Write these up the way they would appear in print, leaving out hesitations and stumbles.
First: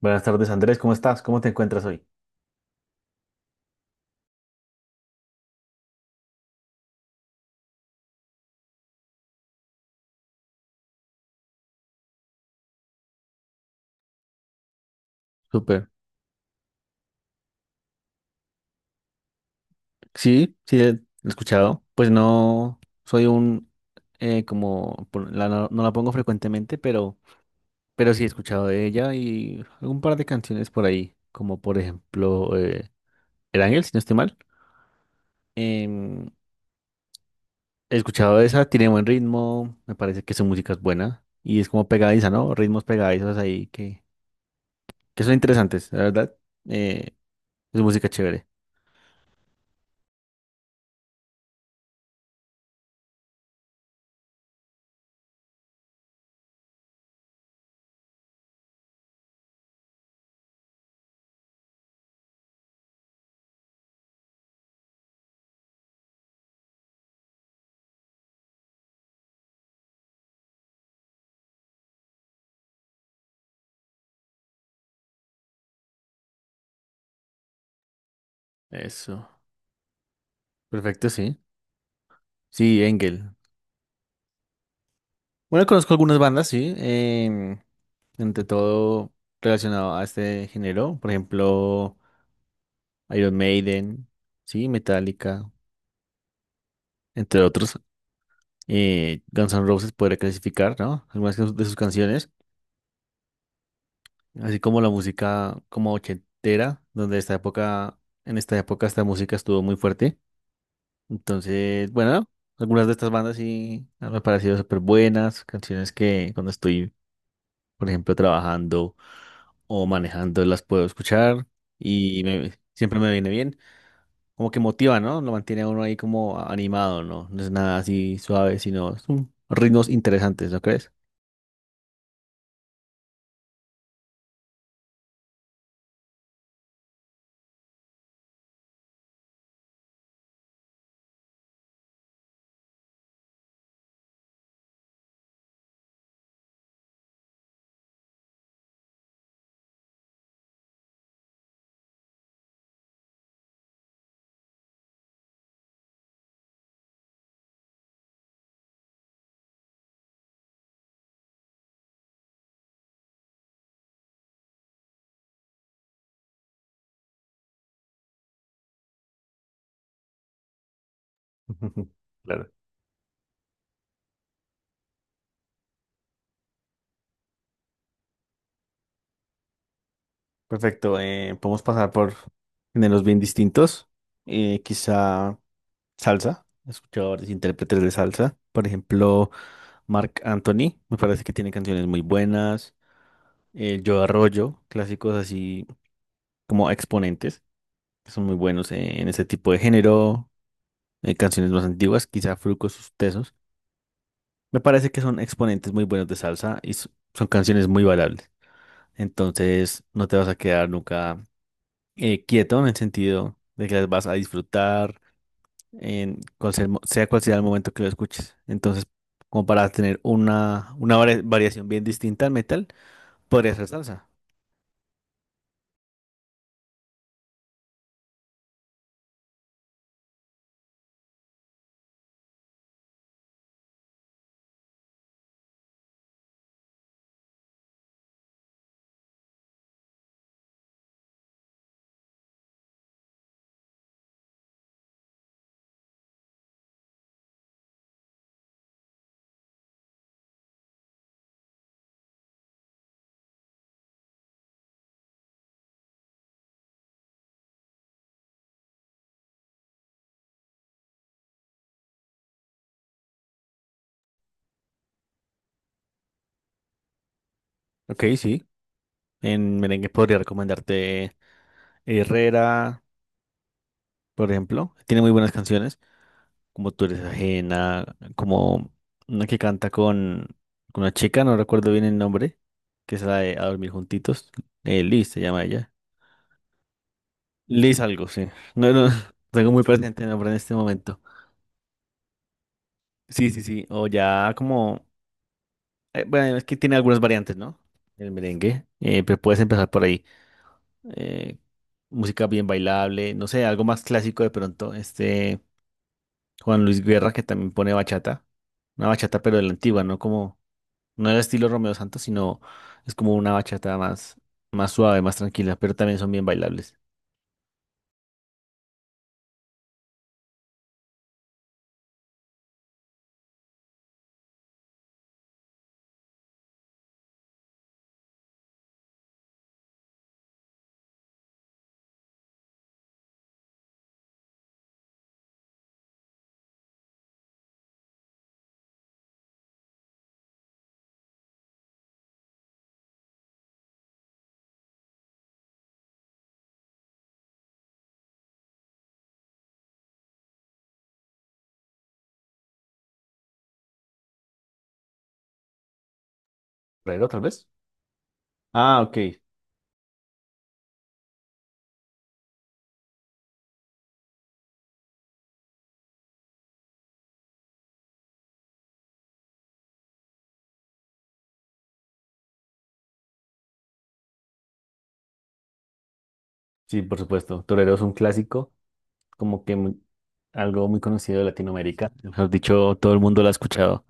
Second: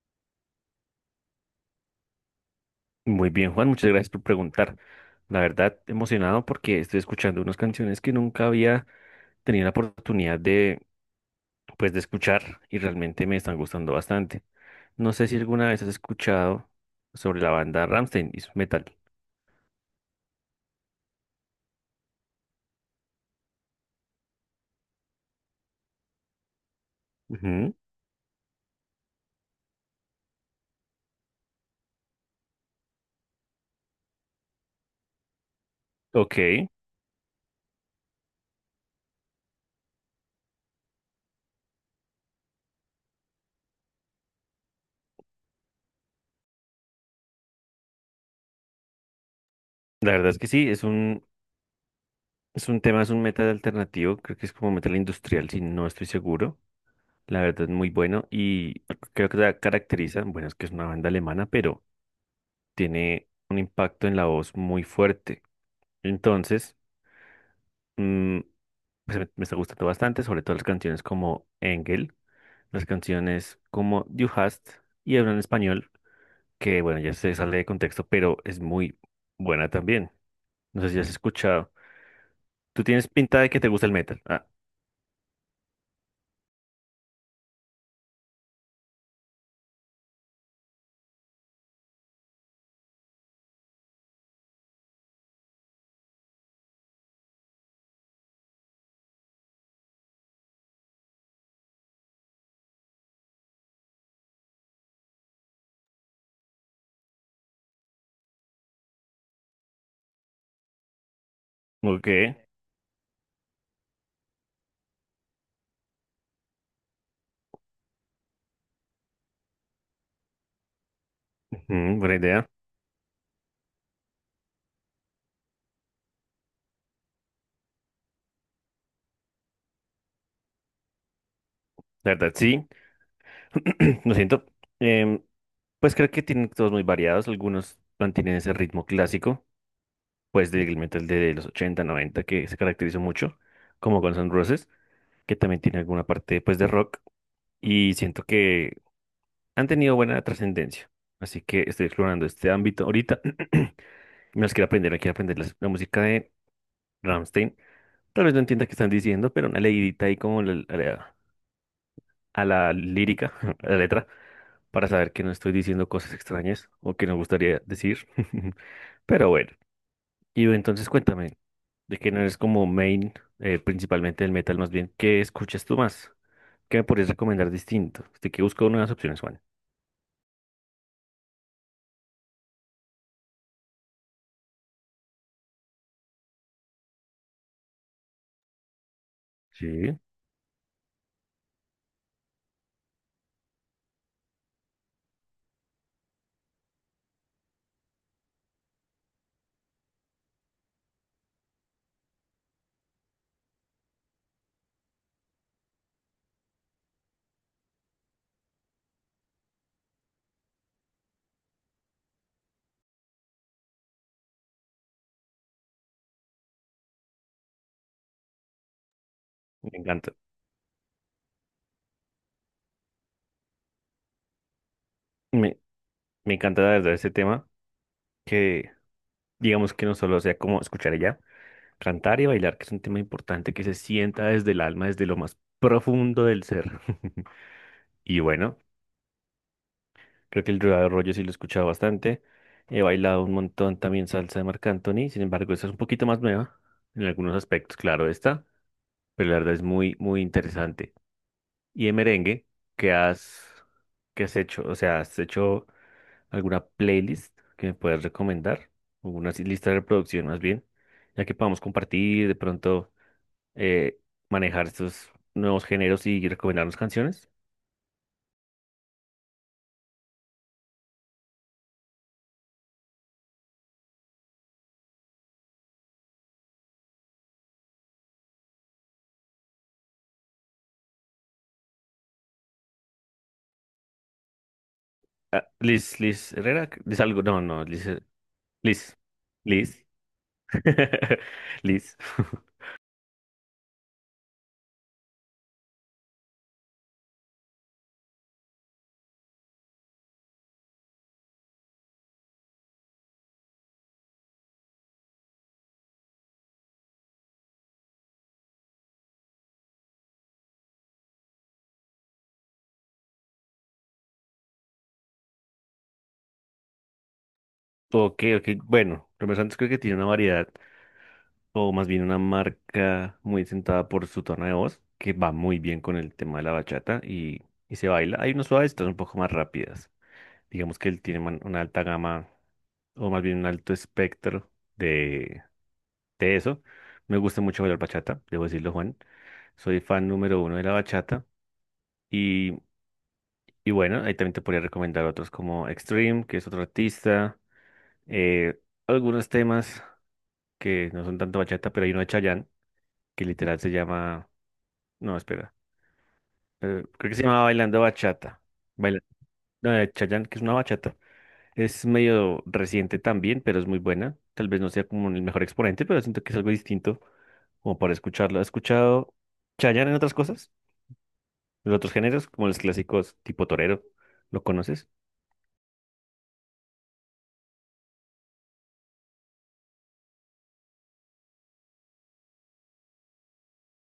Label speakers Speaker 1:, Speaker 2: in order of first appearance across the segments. Speaker 1: Buenas tardes, Andrés. ¿Cómo estás? ¿Cómo te encuentras hoy?
Speaker 2: Muy bien, Juan, muchas gracias por preguntar. La verdad, emocionado porque estoy escuchando unas canciones que nunca había tenido la oportunidad de, pues, de escuchar y realmente me están gustando bastante. No sé si alguna vez
Speaker 1: Súper.
Speaker 2: has escuchado sobre la banda Rammstein y su metal.
Speaker 1: Sí, sí, he escuchado. Pues no soy un, como, la, no, no la pongo frecuentemente,
Speaker 2: Ujú.
Speaker 1: pero sí he escuchado de ella y algún par de canciones por ahí, como por ejemplo El Ángel, si no estoy mal. Em,
Speaker 2: Ok,
Speaker 1: He escuchado esa, tiene buen ritmo, me parece que su música es buena y es como pegadiza, ¿no? Ritmos pegadizos ahí que son interesantes, la verdad. Eh, es música chévere.
Speaker 2: la verdad es que sí, es un tema, es un metal alternativo, creo que es como metal industrial, si no estoy seguro. La verdad es muy bueno y creo que la caracteriza, bueno, es que es una banda alemana, pero tiene un impacto en la voz muy fuerte. Entonces, mm, pues me está gustando bastante, sobre todo las canciones como Engel, las canciones como Du hast y Habla en Español, que bueno, ya se sale de contexto, pero es muy
Speaker 1: Eso.
Speaker 2: buena también. No sé si
Speaker 1: Perfecto,
Speaker 2: has
Speaker 1: sí.
Speaker 2: escuchado.
Speaker 1: Sí,
Speaker 2: Tú tienes
Speaker 1: Engel.
Speaker 2: pinta de que te gusta el metal. Ah,
Speaker 1: Bueno, conozco algunas bandas, sí. Entre todo relacionado a este género. Por ejemplo, Iron Maiden, sí, Metallica, entre otros. Guns N' Roses podría clasificar, ¿no? Algunas de sus canciones. Así como la música como ochentera, en esta época esta música estuvo muy fuerte. Entonces,
Speaker 2: ok.
Speaker 1: bueno, algunas de estas bandas sí me han parecido súper buenas. Canciones que cuando estoy por ejemplo, trabajando o manejando, las puedo escuchar
Speaker 2: Ujú, buena
Speaker 1: y
Speaker 2: idea.
Speaker 1: siempre me viene bien. Como que motiva, ¿no? Lo mantiene a uno ahí como animado, ¿no? No es nada así suave, sino son ritmos interesantes, ¿no crees?
Speaker 2: La verdad, sí. Lo siento. Em, pues creo que tienen todos muy variados. Algunos mantienen ese ritmo clásico, pues del metal de los 80 90 que se caracterizó mucho, como Guns N' Roses, que también tiene alguna parte pues de rock y siento que han tenido buena trascendencia. Así que estoy explorando este ámbito ahorita. Me las quiero aprender la música de Rammstein. Tal vez no entienda qué están diciendo, pero una leidita ahí como a la lírica, a la letra, para saber que no estoy diciendo cosas extrañas o que no gustaría decir. Pero bueno, y entonces cuéntame,
Speaker 1: Ujú,
Speaker 2: de que no eres
Speaker 1: claro.
Speaker 2: como main, principalmente el metal más bien, ¿qué escuchas tú más? ¿Qué me podrías recomendar distinto? Estoy que busco nuevas opciones, Juan.
Speaker 1: Perfecto. Podemos pasar por géneros bien distintos. Quizá salsa. He escuchado varios intérpretes de salsa. Por ejemplo,
Speaker 2: Sí, me
Speaker 1: Marc Anthony. Me parece que tiene canciones muy buenas. Joe Arroyo. Clásicos así como exponentes. Que son muy buenos en ese tipo de género, canciones más antiguas, quizá Fruco, sus tesos. Me parece que son exponentes muy buenos de salsa y son canciones muy bailables. Entonces, no te vas a quedar nunca quieto en el sentido de que las vas a disfrutar, en cual sea, sea cual sea el momento que lo escuches. Entonces, como para tener
Speaker 2: encanta.
Speaker 1: una variación bien distinta al metal, podría ser salsa.
Speaker 2: Me, me encanta la verdad este tema, que digamos que no solo sea como escuchar ella cantar y bailar, que es un tema importante que se sienta desde el alma, desde lo más profundo del ser. Y bueno, creo que el Rueda de Rollo sí lo he escuchado bastante. He bailado un montón también salsa de Marc Anthony, sin embargo, esta es un poquito más nueva en algunos aspectos, claro, esta, pero la verdad es muy, muy interesante. Y de merengue, ¿qué has, ¿qué has hecho? O sea, ¿has hecho alguna playlist que me puedas recomendar? O una así lista de reproducción más bien, ya que podamos compartir, de pronto eh, manejar estos nuevos géneros y recomendarnos canciones.
Speaker 1: Ok, sí. En merengue podría recomendarte Herrera, por ejemplo. Tiene muy buenas canciones. Como tú eres ajena, como una que canta con una chica, no recuerdo bien el nombre, que es la de A Dormir Juntitos, Liz se
Speaker 2: Ah,
Speaker 1: llama ella.
Speaker 2: Liz, Liz Herrera, Liz algo, no, no,
Speaker 1: Liz
Speaker 2: Liz,
Speaker 1: algo, sí. No, no,
Speaker 2: Liz,
Speaker 1: tengo muy
Speaker 2: Liz,
Speaker 1: presente el nombre en este momento.
Speaker 2: Liz.
Speaker 1: Sí, sí, sí, o ya como, bueno, es que tiene algunas variantes, ¿no? El merengue, pero puedes empezar por ahí. Eh, Música bien bailable, no sé, algo más clásico de pronto, este Juan Luis Guerra que también pone bachata, una bachata pero de la antigua, ¿no? Como... No era estilo Romeo Santos, sino es como una bachata más, más suave, más tranquila, pero también son bien bailables.
Speaker 2: Ok, ok, bueno, Romeo Santos creo que tiene una variedad o más bien una marca muy sentada por su tono de voz, que va muy bien con el tema de la bachata y se baila. Hay unas suaves, otras un poco más rápidas. Digamos que él tiene una alta gama, o más bien un alto espectro de, de eso. Me gusta mucho bailar bachata, debo decirlo, Juan. Soy fan número 1 de la bachata. Y, y bueno, ahí también te podría recomendar otros como Extreme, que es otro artista. eh, Algunos temas que no son tanto bachata, pero hay uno de Chayanne, que literal se llama... No, espera.
Speaker 1: ¿Torero,
Speaker 2: Creo que
Speaker 1: tal
Speaker 2: se llama
Speaker 1: vez?
Speaker 2: Bailando Bachata.
Speaker 1: Ah, ok.
Speaker 2: Baila- no, de Chayanne, que es una bachata. Es medio reciente también, pero es muy buena. Tal vez no sea como el mejor exponente, pero siento que es algo distinto como para escucharlo. ¿Has escuchado Chayanne en otras cosas? En otros géneros, como los clásicos tipo torero. ¿Lo conoces?
Speaker 1: Sí, por supuesto. Torero es un clásico, como que muy- algo muy conocido de Latinoamérica. Mejor dicho, todo el mundo lo ha escuchado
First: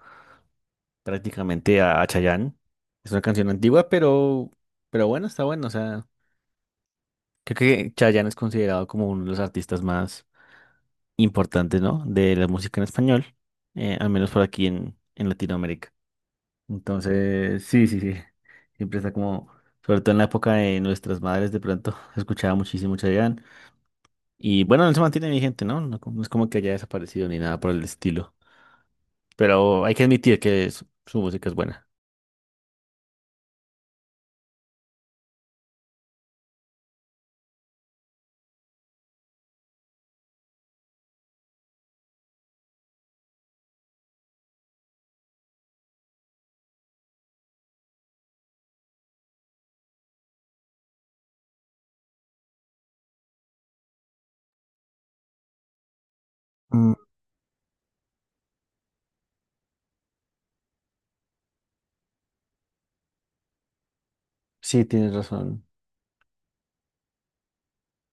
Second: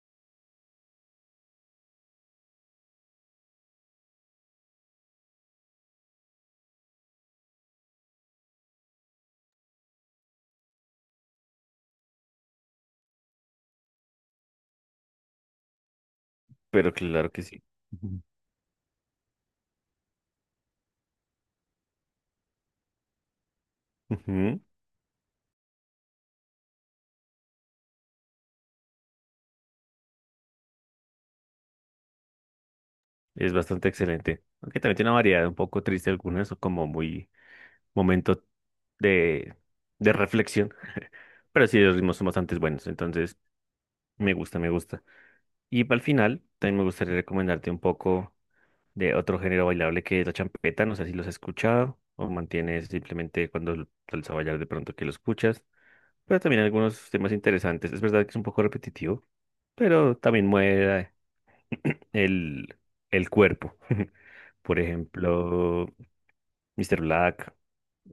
Speaker 1: prácticamente a Chayanne. Es una canción antigua, pero bueno, está bueno. O sea, creo que Chayanne es considerado como uno de los artistas más importantes, ¿no? De la música en español, al menos por aquí en Latinoamérica.
Speaker 2: Pero claro que sí.
Speaker 1: Entonces, sí, sí, sí.
Speaker 2: Ujú.
Speaker 1: Siempre está como, sobre todo en la época de nuestras madres, de pronto escuchaba muchísimo Chayanne.
Speaker 2: Ujú.
Speaker 1: Y bueno, no se mantiene vigente, ¿no? No, no es como que haya desaparecido ni nada por el estilo. Pero hay que admitir que su música es buena.
Speaker 2: Es bastante excelente. Aunque también tiene una variedad un poco triste algunas, o como muy momento de, de reflexión. Pero sí, los ritmos son bastante buenos. Entonces. Me gusta, me gusta. Y para el final, también me gustaría recomendarte un poco de otro género bailable que es la champeta. No sé si los has escuchado o mantienes simplemente cuando sales a bailar de pronto que lo escuchas. Pero también
Speaker 1: Mm,
Speaker 2: algunos temas interesantes. Es verdad que es un poco repetitivo, pero también mueve el, el cuerpo. Por
Speaker 1: sí, tienes razón.
Speaker 2: ejemplo, Mr. Black,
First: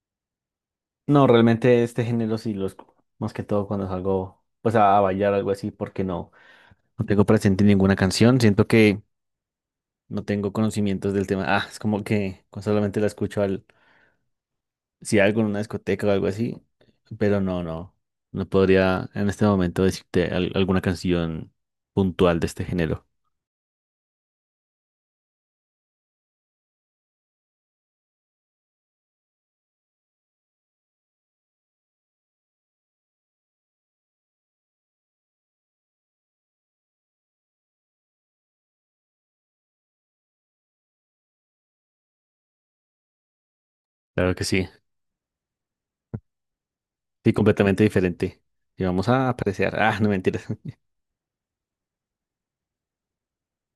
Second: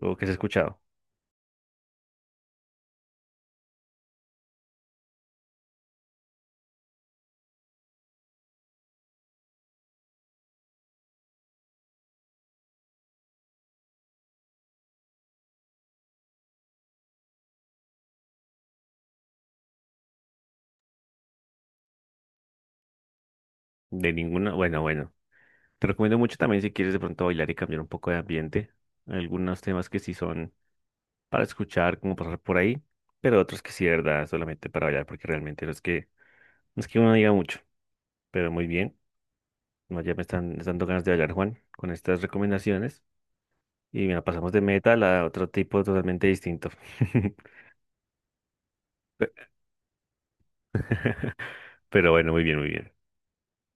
Speaker 2: o que has escuchado.
Speaker 1: No, realmente este género sí más que todo cuando salgo pues a bailar algo así, porque no, no tengo presente ninguna canción. Siento que no tengo conocimientos del tema. Ah, es como que solamente la escucho al si algo en una discoteca o algo así, pero no, no, no podría en este momento decirte alguna canción puntual de este género.
Speaker 2: De ninguna. Bueno, bueno. Te recomiendo mucho también si quieres de pronto bailar y cambiar un poco de ambiente. Algunos temas que sí son para escuchar, como pasar por ahí, pero otros que sí, de verdad, solamente para bailar, porque realmente no es que uno no diga mucho, pero muy bien. No, ya me están dando ganas de bailar, Juan, con estas recomendaciones. Y mira,
Speaker 1: Claro que
Speaker 2: pasamos de
Speaker 1: sí,
Speaker 2: metal a otro tipo totalmente distinto.
Speaker 1: sí, completamente diferente. Y vamos a
Speaker 2: Pe-
Speaker 1: apreciar. Ah, no mentiras.
Speaker 2: Pero bueno, muy bien, muy bien.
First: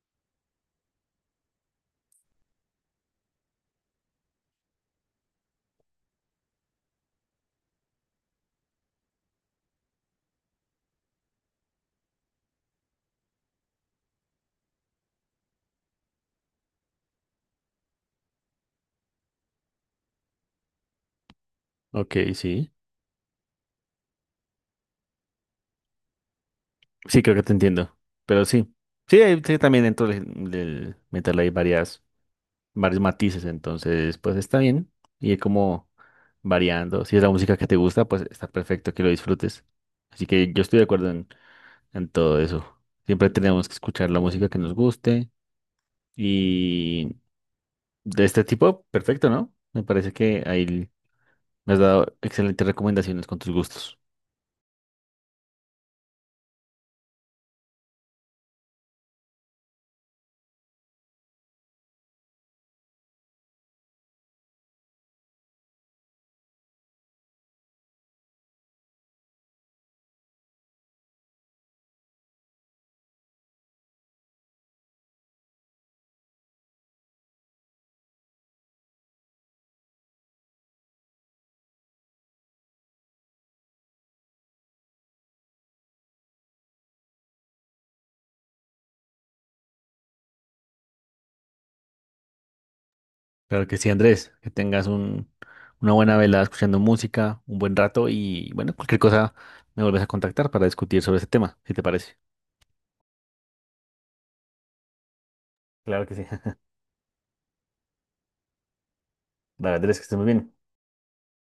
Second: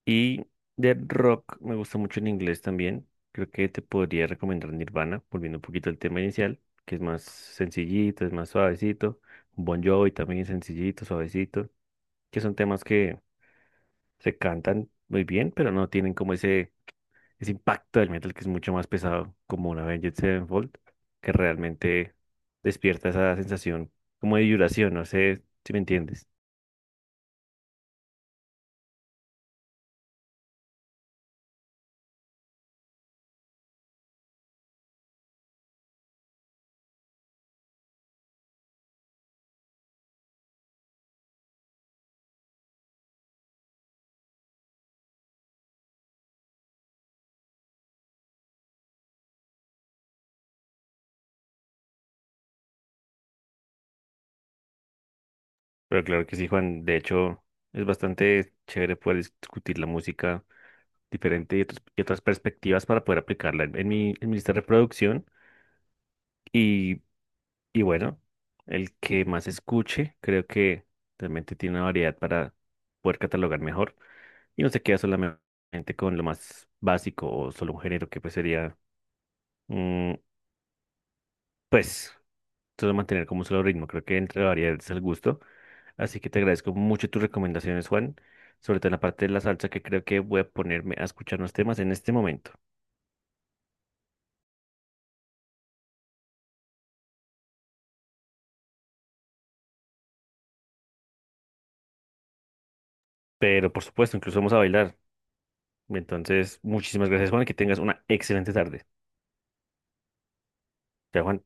Speaker 2: Y de rock me gusta mucho en inglés también. Creo que te podría recomendar Nirvana, volviendo un poquito al tema inicial, que es más sencillito, es más suavecito. Bon Jovi también es sencillito, suavecito, que son temas que se cantan muy bien, pero no tienen como ese impacto del metal que es mucho más pesado, como una Avenged Sevenfold, que realmente
Speaker 1: Ok, sí.
Speaker 2: despierta esa sensación como de vibración, no sé si me entiendes.
Speaker 1: Sí, creo que te entiendo. Pero sí. Sí, sí, también dentro del metal hay varias, varios matices, entonces pues está bien. Y como variando. Si es la música que te gusta, pues está perfecto que lo disfrutes. Así que yo estoy de acuerdo en todo eso. Siempre tenemos que escuchar la música que nos guste. Y de este tipo, perfecto, ¿no? Me parece que ahí me has dado excelentes recomendaciones con tus gustos.
Speaker 2: Pero claro que sí, Juan, de hecho es bastante chévere poder discutir la música diferente y otras perspectivas para poder aplicarla en mi lista de reproducción. Y Y bueno, el que más escuche, creo que realmente tiene una variedad para poder catalogar mejor y no se queda solamente con lo más básico o solo un género que pues sería, mm, pues, solo mantener como un solo ritmo. Creo que entre la variedad es el gusto. Así que te agradezco mucho tus recomendaciones, Juan, sobre todo en la parte de la salsa que creo que voy a ponerme a escuchar unos temas en este momento.
Speaker 1: Claro que sí, Andrés, que tengas un, una buena velada escuchando música, un buen rato y bueno, cualquier cosa me vuelves a contactar para discutir sobre ese tema, si te parece.
Speaker 2: Pero por supuesto, incluso vamos a bailar.
Speaker 1: Claro que sí.
Speaker 2: Entonces, muchísimas gracias, Juan, y que tengas una excelente tarde.
Speaker 1: Dale, Andrés, que estés muy bien.
Speaker 2: Chao, Juan.